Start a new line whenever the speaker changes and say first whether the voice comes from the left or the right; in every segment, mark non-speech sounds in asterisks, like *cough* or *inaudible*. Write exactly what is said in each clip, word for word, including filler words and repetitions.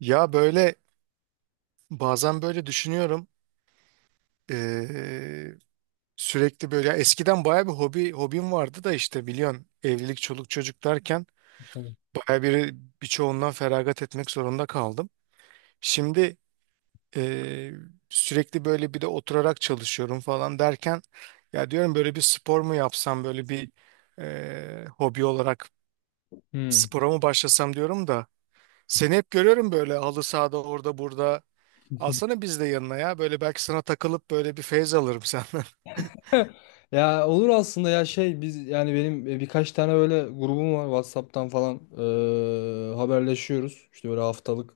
right: Ya böyle bazen böyle düşünüyorum. Ee, Sürekli böyle ya eskiden baya bir hobi hobim vardı da işte biliyorsun evlilik çoluk çocuk derken
left: Tamam.
right: baya bir birçoğundan feragat etmek zorunda kaldım. Şimdi ee, sürekli böyle bir de oturarak çalışıyorum falan derken ya diyorum böyle bir spor mu yapsam böyle bir ee, hobi olarak
left: Hmm.
right: spora mı başlasam diyorum da seni hep görüyorum böyle halı sahada orada burada.
left: *laughs*
right: Alsana biz de yanına ya. Böyle belki sana takılıp böyle bir feyz alırım senden. *laughs*
left: Ya olur aslında ya şey biz yani benim e, birkaç tane böyle grubum var WhatsApp'tan falan e, haberleşiyoruz. İşte böyle haftalık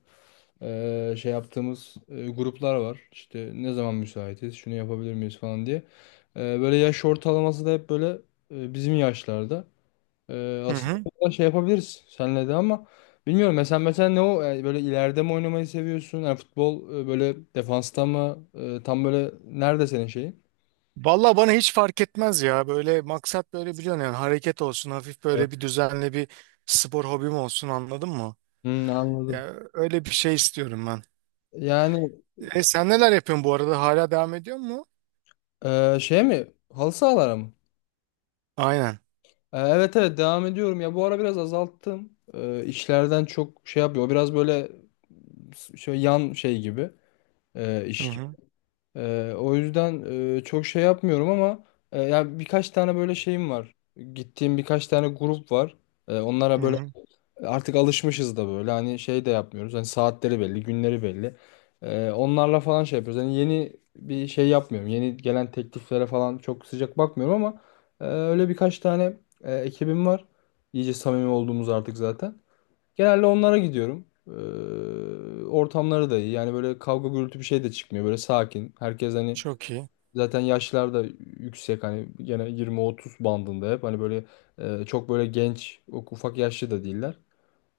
left: e, şey yaptığımız e, gruplar var. İşte ne zaman müsaitiz, şunu yapabilir miyiz falan diye. E, böyle yaş ortalaması da hep böyle e, bizim yaşlarda. E,
right: Hı
left: aslında
right: hı.
left: burada şey yapabiliriz seninle de ama bilmiyorum mesela mesela ne o yani böyle ileride mi oynamayı seviyorsun? Yani futbol e, böyle defansta mı? E, tam böyle nerede senin şeyin?
right: Vallahi bana hiç fark etmez ya. Böyle maksat böyle biliyorsun yani hareket olsun. Hafif böyle bir düzenli bir spor hobim olsun anladın mı?
left: Hmm, anladım.
right: Ya öyle bir şey istiyorum ben.
left: Yani
right: E sen neler yapıyorsun bu arada? Hala devam ediyor mu?
left: e, şey mi? Halı sahalara mı?
right: Aynen.
left: E, evet evet devam ediyorum. Ya bu ara biraz azalttım. E, işlerden çok şey yapıyor. O biraz böyle s- şöyle yan şey gibi e,
right: Hı
left: iş gibi.
right: hı.
left: E, o yüzden e, çok şey yapmıyorum ama e, ya birkaç tane böyle şeyim var. Gittiğim birkaç tane grup var. E, onlara
right: Hı
left: böyle
right: hı.
left: artık alışmışız da böyle hani şey de yapmıyoruz. Hani saatleri belli, günleri belli. Ee, onlarla falan şey yapıyoruz. Hani yeni bir şey yapmıyorum. Yeni gelen tekliflere falan çok sıcak bakmıyorum ama e, öyle birkaç tane e, ekibim var. İyice samimi olduğumuz artık zaten. Genelde onlara gidiyorum. Ee, ortamları da iyi. Yani böyle kavga gürültü bir şey de çıkmıyor. Böyle sakin. Herkes hani
right: Çok iyi.
left: zaten yaşlar da yüksek. Hani gene yirmi otuz bandında hep. Hani böyle e, çok böyle genç, ufak yaşlı da değiller.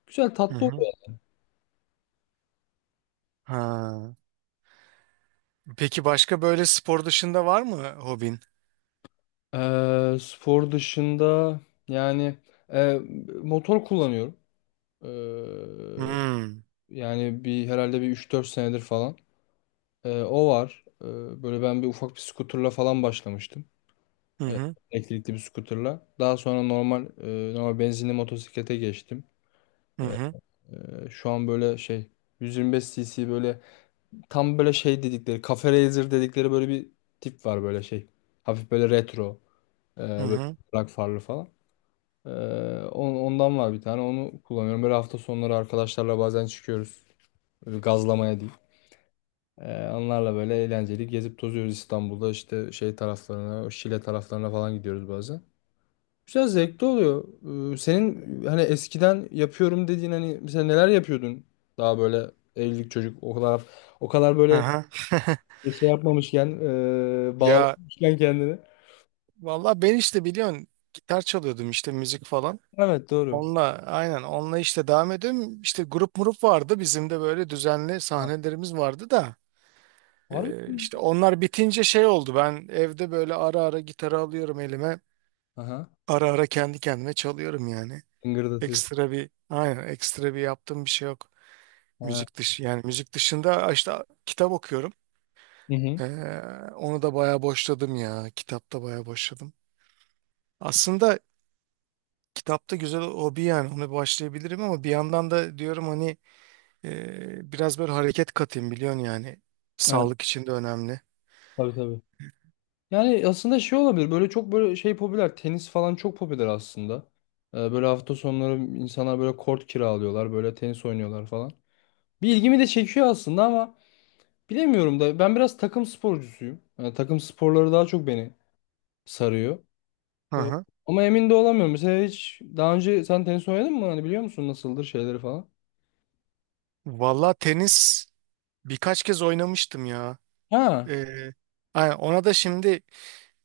left: Güzel
right: Hı
left: tatlı
right: hı.
left: oluyor.
right: Ha. Peki başka böyle spor dışında var mı hobin?
left: Eee, spor dışında yani eee, motor kullanıyorum. Eee,
right: Hmm.
left: yani bir herhalde bir üç dört senedir falan. Eee, o var. Eee, böyle ben bir ufak bir skuterla falan başlamıştım.
right: Hı
left: Eee,
right: hı.
left: elektrikli bir skuterla. Daha sonra normal eee, normal benzinli motosiklete geçtim.
right: Hı
left: Eee,
right: hı.
left: eee, şu an böyle şey yüz yirmi beş cc böyle tam böyle şey dedikleri Cafe Racer dedikleri böyle bir tip var böyle şey. Hafif böyle retro. eee
right: Hı hı.
left: böyle farlı falan. Ee, on- ondan var bir tane. Onu kullanıyorum. Böyle hafta sonları arkadaşlarla bazen çıkıyoruz. Böyle gazlamaya değil. Ee, onlarla böyle eğlenceli gezip tozuyoruz İstanbul'da. İşte şey taraflarına, o Şile taraflarına falan gidiyoruz bazen. Güzel zevkli oluyor. Ee, senin hani eskiden yapıyorum dediğin hani mesela neler yapıyordun? Daha böyle evlilik çocuk o kadar o kadar böyle
right: Aha. *laughs*
left: şey yapmamışken e,
right: Ya
left: bağlamışken kendini.
right: valla ben işte biliyorsun gitar çalıyordum işte müzik falan.
left: Evet doğru.
right: Onunla aynen onunla işte devam ediyorum. İşte grup murup vardı bizim de böyle düzenli
left: Ha,
right: sahnelerimiz vardı da.
left: var
right: Ee,
left: mı?
right: işte onlar bitince şey oldu, ben evde böyle ara ara gitarı alıyorum elime.
left: Aha.
right: Ara ara kendi kendime çalıyorum yani.
left: Hıngırdatıyor.
right: Ekstra bir aynen ekstra bir yaptığım bir şey yok.
left: Ha.
right: Müzik dışı yani müzik dışında işte kitap okuyorum.
left: Hı hı.
right: Ee, Onu da bayağı boşladım ya. Kitapta bayağı boşladım. Aslında kitapta güzel hobi yani ona başlayabilirim ama bir yandan da diyorum hani e, biraz böyle hareket katayım biliyorsun yani.
left: Evet.
right: Sağlık için de önemli.
left: Tabii tabii. Yani aslında şey olabilir. Böyle çok böyle şey popüler. Tenis falan çok popüler aslında. Ee, böyle hafta sonları insanlar böyle kort kiralıyorlar. Böyle tenis oynuyorlar falan. Bir ilgimi de çekiyor aslında ama bilemiyorum da ben biraz takım sporcusuyum. Yani takım sporları daha çok beni sarıyor.
right: Hı
left: Ee,
right: hı.
left: ama emin de olamıyorum. Mesela hiç daha önce sen tenis oynadın mı? Hani biliyor musun nasıldır şeyleri falan?
right: Valla tenis birkaç kez oynamıştım ya.
left: Ha.
right: Ee, aynen, ona da şimdi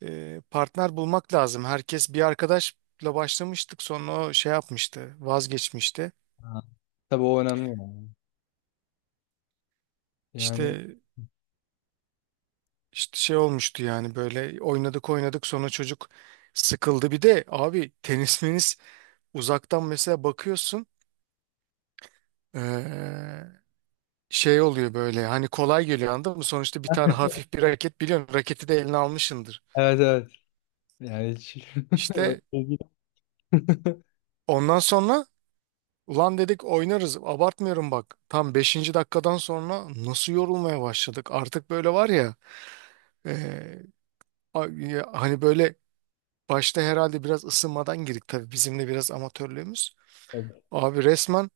right: e, partner bulmak lazım. Herkes bir arkadaşla başlamıştık sonra o şey yapmıştı vazgeçmişti.
left: Ha. Tabii o önemli. Yani, yani
right: İşte, işte şey olmuştu yani böyle oynadık oynadık sonra çocuk sıkıldı. Bir de abi tenis *laughs* menis uzaktan mesela bakıyorsun ee, şey oluyor böyle hani kolay geliyor anladın mı? Sonuçta bir tane hafif bir raket biliyorsun raketi de eline almışsındır.
left: evet evet. Yani hiç.
right: İşte
left: *laughs*
right: ondan sonra ulan dedik oynarız. Abartmıyorum bak. Tam beşinci dakikadan sonra nasıl yorulmaya başladık. Artık böyle var ya. e, a- ya hani böyle başta herhalde biraz ısınmadan girdik tabii. Bizim de biraz amatörlüğümüz.
left: Tabii.
right: Abi resmen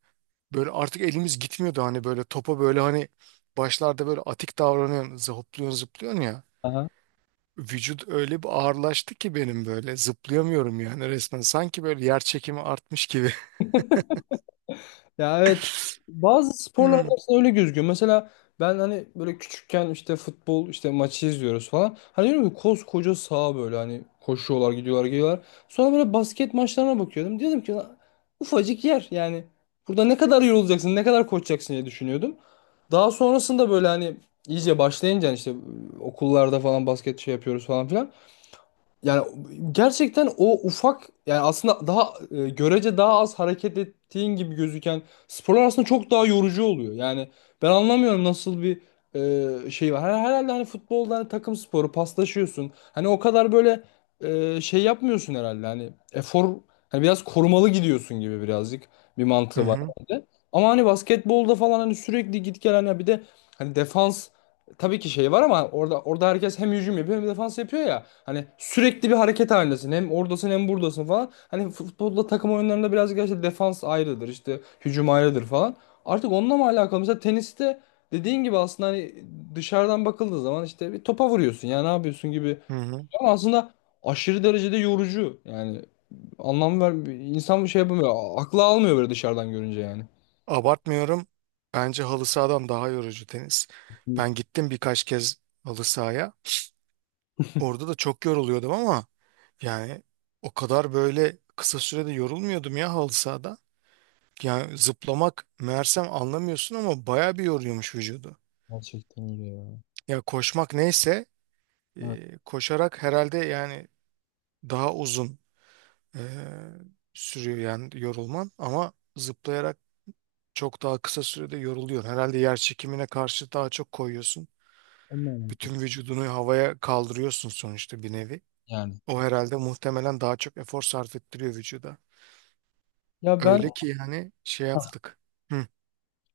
right: böyle artık elimiz gitmiyordu. Hani böyle topa böyle hani başlarda böyle atik davranıyorsun. Zıplıyorsun zıplıyorsun ya.
left: Aha.
right: Vücut öyle bir ağırlaştı ki benim böyle. Zıplayamıyorum yani resmen. Sanki böyle yer çekimi artmış gibi. *laughs*
left: Ya evet bazı sporlarda
right: Hmm.
left: aslında öyle gözüküyor. Mesela ben hani böyle küçükken işte futbol işte maçı izliyoruz falan. Hani diyorum ki koskoca saha böyle hani koşuyorlar gidiyorlar geliyorlar. Sonra böyle basket maçlarına bakıyordum. Diyordum ki "Lan ufacık yer yani burada ne kadar yorulacaksın ne kadar koşacaksın" diye düşünüyordum. Daha sonrasında böyle hani iyice başlayınca hani işte okullarda falan basket şey yapıyoruz falan filan. Yani gerçekten o ufak yani aslında daha e, görece daha az hareket ettiğin gibi gözüken sporlar aslında çok daha yorucu oluyor. Yani ben anlamıyorum nasıl bir e, şey var. Her- Herhalde hani futbolda hani takım sporu paslaşıyorsun. Hani o kadar böyle e, şey yapmıyorsun herhalde. Hani efor hani biraz korumalı gidiyorsun gibi birazcık bir
right: Hı
left: mantığı var
right: hı.
left: bende. Ama hani basketbolda falan hani sürekli git gel hani bir de hani defans tabii ki şey var ama orada orada herkes hem hücum yapıyor hem defans yapıyor ya. Hani sürekli bir hareket halindesin. Hem oradasın hem buradasın falan. Hani futbolda takım oyunlarında birazcık işte defans ayrıdır işte hücum ayrıdır falan. Artık onunla mı alakalı? Mesela teniste dediğin gibi aslında hani dışarıdan bakıldığı zaman işte bir topa vuruyorsun ya ne yapıyorsun gibi.
right: Hı hı.
left: Ama aslında aşırı derecede yorucu. Yani anlam ver insan bir şey yapamıyor. Aklı almıyor böyle dışarıdan görünce yani.
right: Abartmıyorum. Bence halı sahadan daha yorucu tenis. Ben gittim birkaç kez halı sahaya. Orada da çok yoruluyordum ama yani o kadar böyle kısa sürede yorulmuyordum ya halı sahada. Yani zıplamak meğersem anlamıyorsun ama baya bir yoruyormuş vücudu.
left: Gerçekten öyle ya.
right: Ya koşmak neyse
left: Evet,
right: e, koşarak herhalde yani daha uzun e, sürüyor yani yorulman, ama zıplayarak çok daha kısa sürede yoruluyor. Herhalde yer çekimine karşı daha çok koyuyorsun.
left: onunla alakalı.
right: Bütün vücudunu havaya kaldırıyorsun sonuçta bir nevi.
left: Yani.
right: O herhalde muhtemelen daha çok efor sarf ettiriyor vücuda.
left: Ya ben.
right: Öyle ki yani şey yaptık. Hı.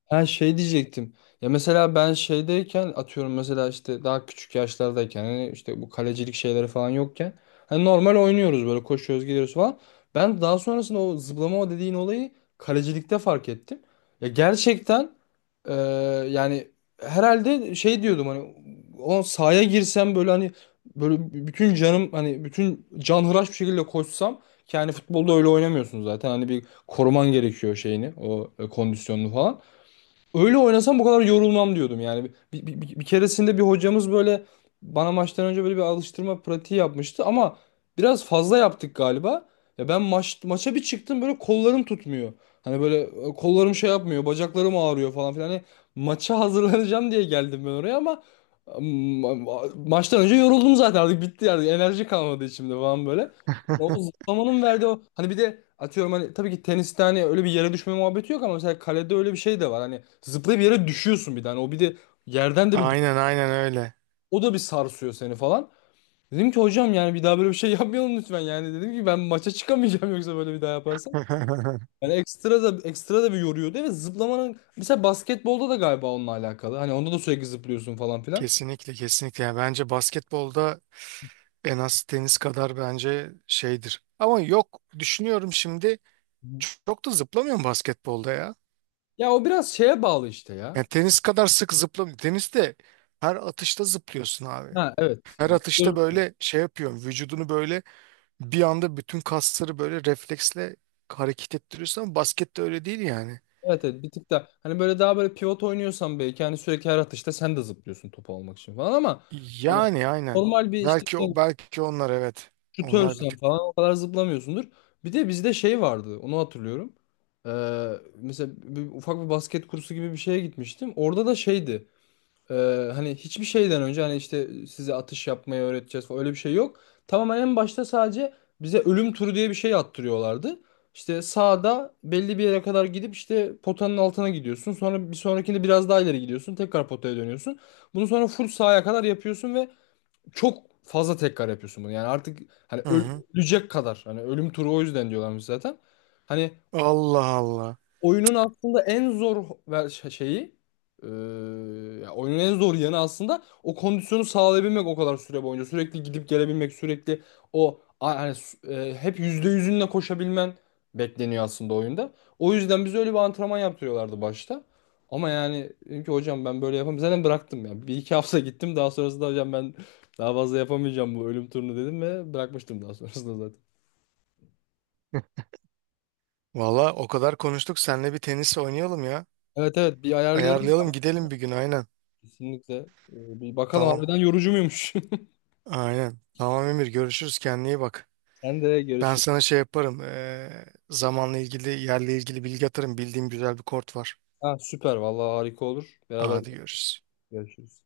left: Ha, şey diyecektim. Ya mesela ben şeydeyken atıyorum mesela işte daha küçük yaşlardayken hani işte bu kalecilik şeyleri falan yokken hani normal oynuyoruz böyle koşuyoruz gidiyoruz falan. Ben daha sonrasında o zıplama o dediğin olayı kalecilikte fark ettim. Ya gerçekten e, yani herhalde şey diyordum hani o sahaya girsem böyle hani böyle bütün canım hani bütün canhıraş bir şekilde koşsam ki hani futbolda öyle oynamıyorsun zaten hani bir koruman gerekiyor şeyini o e, kondisyonunu falan. Öyle oynasam bu kadar yorulmam diyordum yani. Bir, bir, bir, bir keresinde bir hocamız böyle bana maçtan önce böyle bir alıştırma pratiği yapmıştı ama biraz fazla yaptık galiba. Ya ben maç maça bir çıktım böyle kollarım tutmuyor. Hani böyle e, kollarım şey yapmıyor, bacaklarım ağrıyor falan filan. Hani maça *laughs* hazırlanacağım diye geldim ben oraya ama ma- ma- maçtan önce yoruldum zaten artık bitti yani enerji kalmadı içimde falan böyle. Ya O
right: *laughs*
left: zıplamanın verdiği o hani bir de atıyorum hani tabii ki teniste hani öyle bir yere düşme muhabbeti yok ama mesela kalede öyle bir şey de var. Hani zıplayıp yere düşüyorsun bir tane. O bir de yerden de bir
right: Aynen aynen öyle.
left: o da bir sarsıyor seni falan. Dedim ki hocam yani bir daha böyle bir şey *laughs* yapmayalım lütfen. Yani dedim ki ben maça çıkamayacağım *laughs* yoksa böyle bir daha yaparsam.
right: *laughs*
left: Yani ekstra da ekstra da bir yoruyordu ve zıplamanın mesela basketbolda da galiba onunla alakalı. Hani onda da sürekli zıplıyorsun falan filan.
right: Kesinlikle kesinlikle. Yani bence basketbolda en az tenis kadar bence şeydir. Ama yok, düşünüyorum şimdi çok da zıplamıyorum basketbolda ya.
left: Ya o biraz şeye bağlı işte ya.
right: Yani tenis kadar sık zıplamıyorum. Teniste her atışta zıplıyorsun abi.
left: Ha evet.
right: Her
left: Yani
right: atışta böyle şey yapıyorsun. Vücudunu böyle bir anda bütün kasları böyle refleksle hareket ettiriyorsun ama baskette öyle değil yani.
left: Evet, evet bir tık da hani böyle daha böyle pivot oynuyorsan belki hani sürekli her atışta sen de zıplıyorsun topu almak için falan ama hani
right: Yani aynen.
left: normal bir işte
right: Belki o belki onlar evet. Onlar bir
left: şutörsen
right: tık
left: falan
right: da.
left: o kadar zıplamıyorsundur. Bir de bizde şey vardı onu hatırlıyorum. Ee, mesela bir, ufak bir basket kursu gibi bir şeye gitmiştim. Orada da şeydi. Ee, hani hiçbir şeyden önce hani işte size atış yapmayı öğreteceğiz falan öyle bir şey yok. Tamamen en başta sadece bize ölüm turu diye bir şey attırıyorlardı. İşte sağda belli bir yere kadar gidip işte potanın altına gidiyorsun. Sonra bir sonrakinde biraz daha ileri gidiyorsun. Tekrar potaya dönüyorsun. Bunu sonra full sağa kadar yapıyorsun ve çok fazla tekrar yapıyorsun bunu. Yani artık hani
right: Hı
left: öl-
right: hı.
left: ölecek kadar. Hani ölüm turu o yüzden diyorlarmış zaten. Hani
right: Allah Allah.
left: oyunun aslında en zor ver- şey, şeyi e, ya oyunun en zor yanı aslında o kondisyonu sağlayabilmek o kadar süre boyunca sürekli gidip gelebilmek sürekli o a- hani s- e, hep yüzde yüzünle koşabilmen bekleniyor aslında oyunda. O yüzden biz öyle bir antrenman yaptırıyorlardı başta. Ama yani dedim ki hocam ben böyle yapamam. Zaten bıraktım ya. Bir iki hafta gittim daha sonrasında hocam ben daha fazla yapamayacağım bu ölüm turunu dedim ve bırakmıştım daha sonrasında zaten.
right: Hı. Valla o kadar konuştuk. Seninle bir tenis oynayalım ya.
left: Evet evet bir ayarlayalım
right: Ayarlayalım gidelim bir gün aynen.
left: kesinlikle. Ee, Bir bakalım
right: Tamam.
left: harbiden yorucu muymuş? *laughs*
right: Aynen. Tamam Emir, görüşürüz, kendine iyi bak.
left: Sen de
right: Ben
left: görüşürüz.
right: sana şey yaparım. Eee, zamanla ilgili yerle ilgili bilgi atarım. Bildiğim güzel bir kort var.
left: Ha, süper. Vallahi harika olur. Beraber
right: Hadi görüşürüz.
left: görüşürüz.